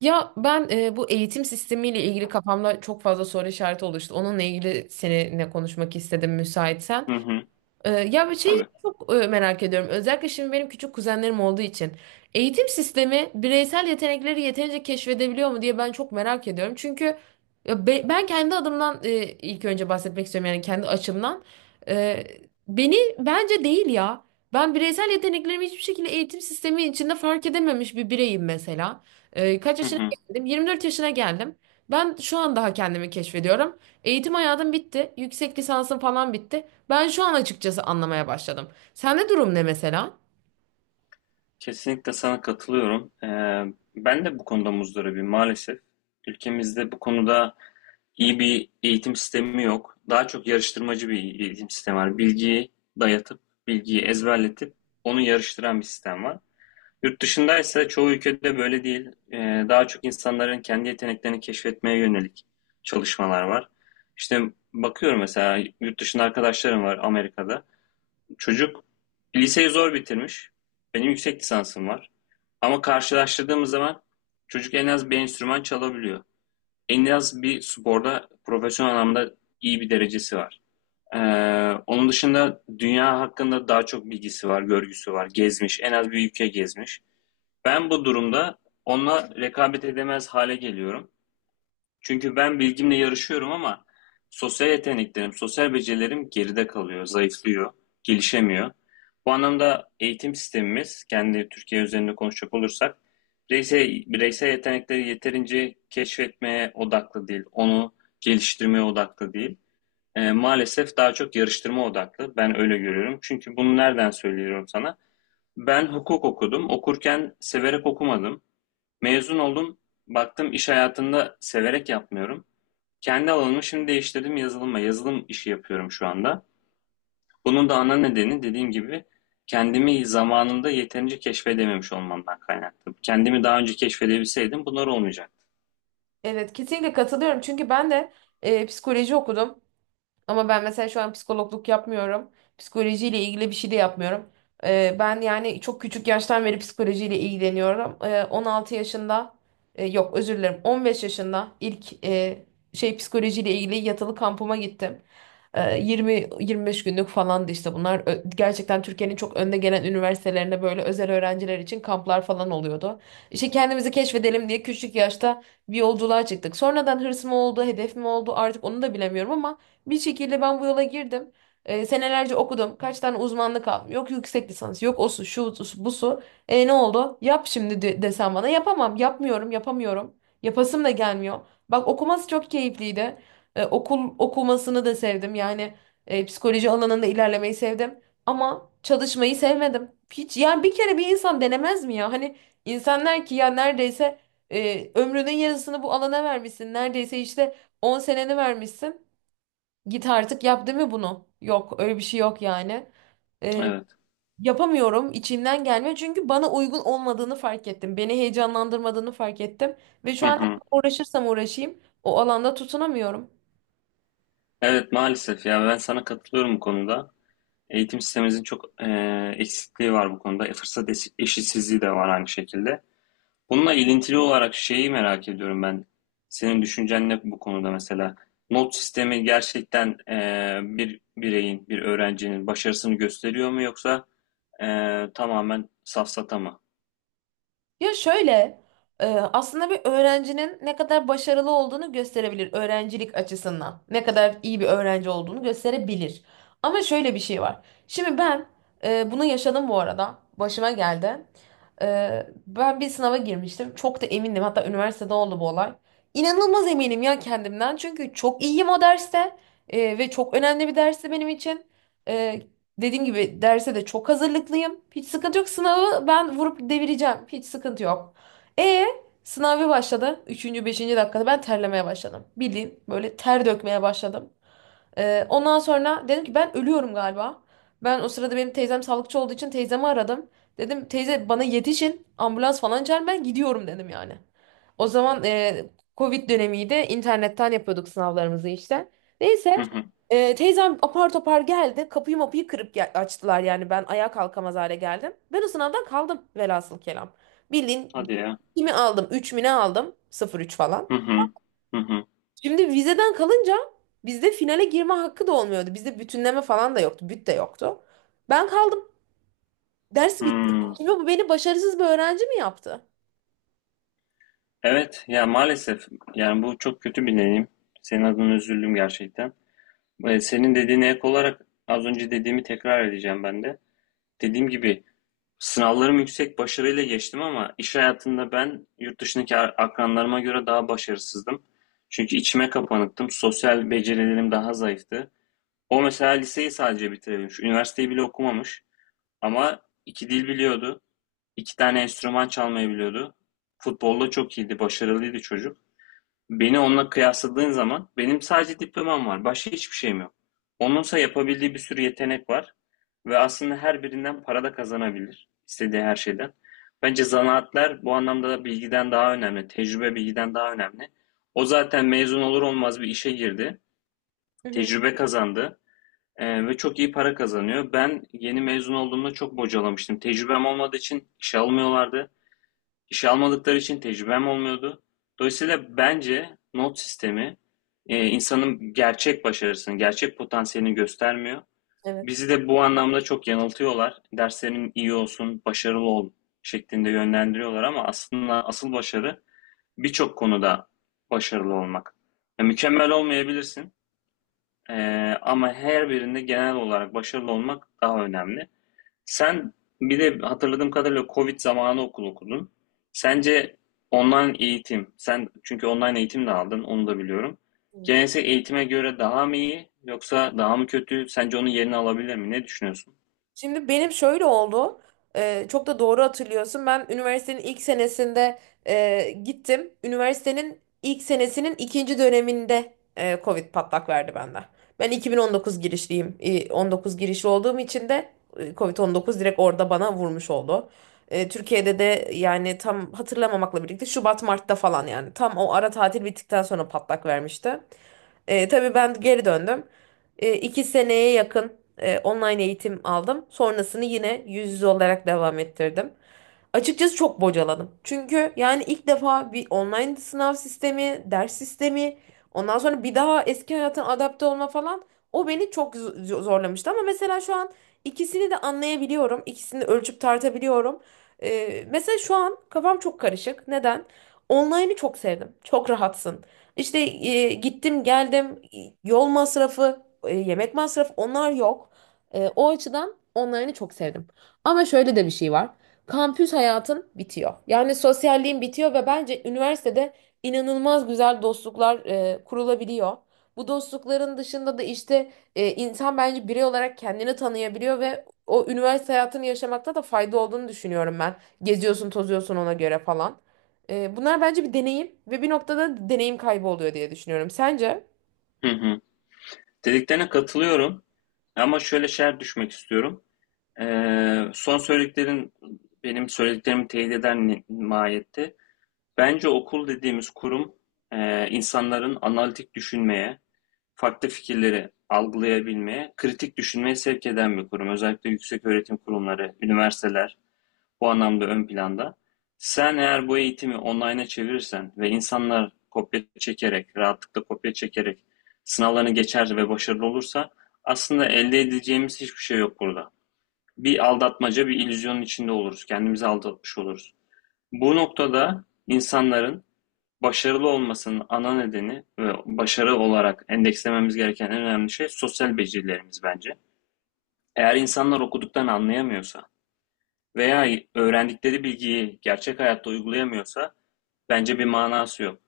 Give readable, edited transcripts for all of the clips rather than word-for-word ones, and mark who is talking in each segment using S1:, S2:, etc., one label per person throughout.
S1: Ya ben bu eğitim sistemiyle ilgili kafamda çok fazla soru işareti oluştu. Onunla ilgili seninle konuşmak istedim müsaitsen.
S2: Hı hı,
S1: Ya bir şeyi
S2: tabii.
S1: çok merak ediyorum. Özellikle şimdi benim küçük kuzenlerim olduğu için. Eğitim sistemi bireysel yetenekleri yeterince keşfedebiliyor mu diye ben çok merak ediyorum. Çünkü ya ben kendi adımdan ilk önce bahsetmek istiyorum yani kendi açımdan. Ee, beni bence değil ya. Ben bireysel yeteneklerimi hiçbir şekilde eğitim sistemi içinde fark edememiş bir bireyim mesela. Kaç
S2: Hı
S1: yaşına
S2: hı.
S1: geldim? 24 yaşına geldim. Ben şu an daha kendimi keşfediyorum. Eğitim hayatım bitti. Yüksek lisansım falan bitti. Ben şu an açıkçası anlamaya başladım. Sende durum ne mesela?
S2: Kesinlikle sana katılıyorum. Ben de bu konuda muzdaribim maalesef. Ülkemizde bu konuda iyi bir eğitim sistemi yok. Daha çok yarıştırmacı bir eğitim sistemi var. Bilgiyi dayatıp, bilgiyi ezberletip onu yarıştıran bir sistem var. Yurt dışında ise çoğu ülkede böyle değil. Daha çok insanların kendi yeteneklerini keşfetmeye yönelik çalışmalar var. İşte bakıyorum mesela yurt dışında arkadaşlarım var Amerika'da. Çocuk liseyi zor bitirmiş. Benim yüksek lisansım var. Ama karşılaştırdığımız zaman çocuk en az bir enstrüman çalabiliyor. En az bir sporda profesyonel anlamda iyi bir derecesi var. Ee, Onun dışında dünya hakkında daha çok bilgisi var, görgüsü var. Gezmiş, en az bir ülke gezmiş. Ben bu durumda onunla rekabet edemez hale geliyorum. Çünkü ben bilgimle yarışıyorum ama sosyal yeteneklerim, sosyal becerilerim geride kalıyor, zayıflıyor, gelişemiyor. Bu anlamda eğitim sistemimiz, kendi Türkiye üzerinde konuşacak olursak, bireysel yetenekleri yeterince keşfetmeye odaklı değil, onu geliştirmeye odaklı değil. Maalesef daha çok yarıştırma odaklı. Ben öyle görüyorum. Çünkü bunu nereden söylüyorum sana? Ben hukuk okudum. Okurken severek okumadım. Mezun oldum. Baktım iş hayatında severek yapmıyorum. Kendi alanımı şimdi değiştirdim yazılıma. Yazılım işi yapıyorum şu anda. Bunun da ana nedeni dediğim gibi kendimi zamanında yeterince keşfedememiş olmamdan kaynaklı. Kendimi daha önce keşfedebilseydim bunlar olmayacaktı.
S1: Evet, kesinlikle katılıyorum. Çünkü ben de psikoloji okudum. Ama ben mesela şu an psikologluk yapmıyorum. Psikolojiyle ilgili bir şey de yapmıyorum. Ben yani çok küçük yaştan beri psikolojiyle ilgileniyorum. 16 yaşında yok özür dilerim 15 yaşında ilk psikolojiyle ilgili yatılı kampıma gittim. 20 25 günlük falandı işte bunlar. Gerçekten Türkiye'nin çok önde gelen üniversitelerinde böyle özel öğrenciler için kamplar falan oluyordu. İşte kendimizi keşfedelim diye küçük yaşta bir yolculuğa çıktık. Sonradan hırs mı oldu, hedef mi oldu artık onu da bilemiyorum ama bir şekilde ben bu yola girdim. Senelerce okudum. Kaç tane uzmanlık aldım. Yok yüksek lisans, yok o su, şu su, bu su. E ne oldu? Yap şimdi de, desem bana. Yapamam, yapmıyorum, yapamıyorum. Yapasım da gelmiyor. Bak okuması çok keyifliydi. Okul okumasını da sevdim. Yani psikoloji alanında ilerlemeyi sevdim. Ama çalışmayı sevmedim. Hiç yani bir kere bir insan denemez mi ya? Hani insanlar ki ya neredeyse ömrünün yarısını bu alana vermişsin. Neredeyse işte 10 seneni vermişsin. Git artık yap değil mi bunu? Yok öyle bir şey yok yani. Ee,
S2: Evet.
S1: yapamıyorum içimden gelmiyor çünkü bana uygun olmadığını fark ettim. Beni heyecanlandırmadığını fark ettim. Ve
S2: Hı
S1: şu an
S2: hı.
S1: uğraşırsam uğraşayım o alanda tutunamıyorum.
S2: Evet maalesef ya, ben sana katılıyorum bu konuda. Eğitim sistemimizin çok eksikliği var bu konuda. Fırsat eşitsizliği de var aynı şekilde. Bununla ilintili olarak şeyi merak ediyorum ben. Senin düşüncen ne bu konuda mesela? Not sistemi gerçekten bir bireyin, bir öğrencinin başarısını gösteriyor mu, yoksa tamamen safsata mı?
S1: Ya şöyle, aslında bir öğrencinin ne kadar başarılı olduğunu gösterebilir öğrencilik açısından. Ne kadar iyi bir öğrenci olduğunu gösterebilir. Ama şöyle bir şey var. Şimdi ben bunu yaşadım bu arada. Başıma geldi. E, ben bir sınava girmiştim. Çok da emindim. Hatta üniversitede oldu bu olay. İnanılmaz eminim ya kendimden. Çünkü çok iyiyim o derste. Ve çok önemli bir dersti benim için. E, dediğim gibi derse de çok hazırlıklıyım. Hiç sıkıntı yok. Sınavı ben vurup devireceğim. Hiç sıkıntı yok. E sınav bir başladı. Üçüncü, beşinci dakikada ben terlemeye başladım. Bildiğin böyle ter dökmeye başladım. Ondan sonra dedim ki ben ölüyorum galiba. Ben o sırada benim teyzem sağlıkçı olduğu için teyzemi aradım. Dedim teyze bana yetişin ambulans falan çağırın ben gidiyorum dedim yani. O zaman Covid dönemiydi internetten yapıyorduk sınavlarımızı işte.
S2: Hı
S1: Neyse
S2: hı.
S1: teyzem apar topar geldi kapıyı mapıyı kırıp açtılar yani ben ayağa kalkamaz hale geldim. Ben o sınavdan kaldım velhasıl kelam. Bildiğin
S2: Hadi ya.
S1: kimi aldım 3 mü ne aldım sıfır üç falan.
S2: Hı hı. Hı hı.
S1: Şimdi vizeden kalınca bizde finale girme hakkı da olmuyordu. Bizde bütünleme falan da yoktu. Büt de yoktu. Ben kaldım. Ders bitti.
S2: Hmm.
S1: Şimdi bu beni başarısız bir öğrenci mi yaptı?
S2: Evet ya, maalesef yani bu çok kötü bir deneyim. Senin adına üzüldüm gerçekten. Ve senin dediğine ek olarak az önce dediğimi tekrar edeceğim ben de. Dediğim gibi sınavlarım yüksek başarıyla geçtim ama iş hayatında ben yurt dışındaki akranlarıma göre daha başarısızdım. Çünkü içime kapanıktım. Sosyal becerilerim daha zayıftı. O mesela liseyi sadece bitirebilmiş. Üniversiteyi bile okumamış. Ama iki dil biliyordu. İki tane enstrüman çalmayı biliyordu. Futbolda çok iyiydi, başarılıydı çocuk. Beni onunla kıyasladığın zaman benim sadece diplomam var. Başka hiçbir şeyim yok. Onunsa yapabildiği bir sürü yetenek var ve aslında her birinden para da kazanabilir. İstediği her şeyden. Bence zanaatler bu anlamda da bilgiden daha önemli. Tecrübe bilgiden daha önemli. O zaten mezun olur olmaz bir işe girdi.
S1: Hı hı.
S2: Tecrübe kazandı. Ve çok iyi para kazanıyor. Ben yeni mezun olduğumda çok bocalamıştım. Tecrübem olmadığı için işe almıyorlardı. İşe almadıkları için tecrübem olmuyordu. Dolayısıyla bence not sistemi insanın gerçek başarısını, gerçek potansiyelini göstermiyor.
S1: Evet.
S2: Bizi de bu anlamda çok yanıltıyorlar. Derslerin iyi olsun, başarılı ol şeklinde yönlendiriyorlar ama aslında asıl başarı birçok konuda başarılı olmak. Ya, mükemmel olmayabilirsin, e, ama her birinde genel olarak başarılı olmak daha önemli. Sen bir de hatırladığım kadarıyla Covid zamanı okul okudun. Sence online eğitim, sen çünkü online eğitim de aldın, onu da biliyorum,
S1: Hı.
S2: geleneksel eğitime göre daha mı iyi yoksa daha mı kötü? Sence onun yerini alabilir mi? Ne düşünüyorsun?
S1: Şimdi benim şöyle oldu. Çok da doğru hatırlıyorsun. Ben üniversitenin ilk senesinde gittim. Üniversitenin ilk senesinin ikinci döneminde Covid patlak verdi bende. Ben 2019 girişliyim. 19 girişli olduğum için de Covid-19 direkt orada bana vurmuş oldu. Türkiye'de de yani tam hatırlamamakla birlikte Şubat Mart'ta falan yani tam o ara tatil bittikten sonra patlak vermişti. Tabii ben geri döndüm. İki seneye yakın online eğitim aldım. Sonrasını yine yüz yüze olarak devam ettirdim. Açıkçası çok bocaladım. Çünkü yani ilk defa bir online sınav sistemi, ders sistemi, ondan sonra bir daha eski hayatına adapte olma falan o beni çok zorlamıştı. Ama mesela şu an ikisini de anlayabiliyorum. İkisini de ölçüp tartabiliyorum. Mesela şu an kafam çok karışık. Neden? Online'ı çok sevdim. Çok rahatsın. İşte gittim geldim yol masrafı, yemek masrafı onlar yok. O açıdan online'ı çok sevdim. Ama şöyle de bir şey var. Kampüs hayatın bitiyor. Yani sosyalliğin bitiyor ve bence üniversitede inanılmaz güzel dostluklar kurulabiliyor. Bu dostlukların dışında da işte insan bence birey olarak kendini tanıyabiliyor ve o üniversite hayatını yaşamakta da fayda olduğunu düşünüyorum ben. Geziyorsun, tozuyorsun ona göre falan. Bunlar bence bir deneyim ve bir noktada deneyim kaybı oluyor diye düşünüyorum. Sence?
S2: Hı hı. Dediklerine katılıyorum ama şöyle şer düşmek istiyorum. Son söylediklerin benim söylediklerimi teyit eden mahiyette. Bence okul dediğimiz kurum insanların analitik düşünmeye, farklı fikirleri algılayabilmeye, kritik düşünmeye sevk eden bir kurum. Özellikle yükseköğretim kurumları, üniversiteler bu anlamda ön planda. Sen eğer bu eğitimi online'a çevirirsen ve insanlar kopya çekerek, rahatlıkla kopya çekerek sınavlarını geçer ve başarılı olursa aslında elde edeceğimiz hiçbir şey yok burada. Bir aldatmaca, bir illüzyonun içinde oluruz. Kendimizi aldatmış oluruz. Bu noktada insanların başarılı olmasının ana nedeni ve başarı olarak endekslememiz gereken en önemli şey sosyal becerilerimiz bence. Eğer insanlar okuduktan anlayamıyorsa veya öğrendikleri bilgiyi gerçek hayatta uygulayamıyorsa bence bir manası yok.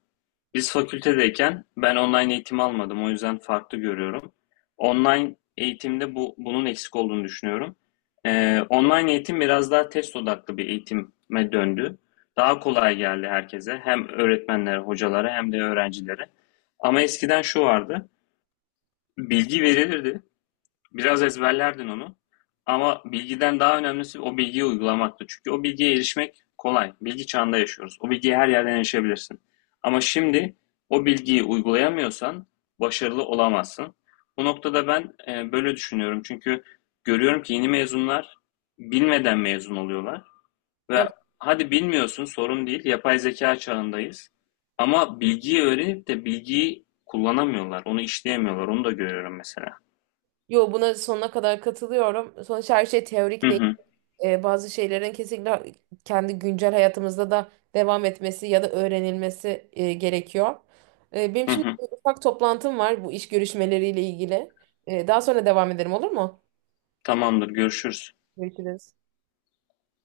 S2: Biz fakültedeyken ben online eğitim almadım. O yüzden farklı görüyorum. Online eğitimde bu bunun eksik olduğunu düşünüyorum. Online eğitim biraz daha test odaklı bir eğitime döndü. Daha kolay geldi herkese. Hem öğretmenlere, hocalara hem de öğrencilere. Ama eskiden şu vardı. Bilgi verilirdi. Biraz ezberlerdin onu. Ama bilgiden daha önemlisi o bilgiyi uygulamaktı. Çünkü o bilgiye erişmek kolay. Bilgi çağında yaşıyoruz. O bilgiye her yerden erişebilirsin. Ama şimdi o bilgiyi uygulayamıyorsan başarılı olamazsın. Bu noktada ben böyle düşünüyorum. Çünkü görüyorum ki yeni mezunlar bilmeden mezun oluyorlar. Ve
S1: Evet.
S2: hadi bilmiyorsun, sorun değil. Yapay zeka çağındayız. Ama bilgiyi öğrenip de bilgiyi kullanamıyorlar. Onu işleyemiyorlar. Onu da görüyorum mesela.
S1: Yo buna sonuna kadar katılıyorum. Sonuçta her şey
S2: Hı
S1: teorik değil.
S2: hı.
S1: Bazı şeylerin kesinlikle kendi güncel hayatımızda da devam etmesi ya da öğrenilmesi gerekiyor. Benim
S2: Hı
S1: şimdi
S2: hı.
S1: bir ufak toplantım var bu iş görüşmeleriyle ilgili. Daha sonra devam ederim olur mu?
S2: Tamamdır, görüşürüz.
S1: Görüşürüz.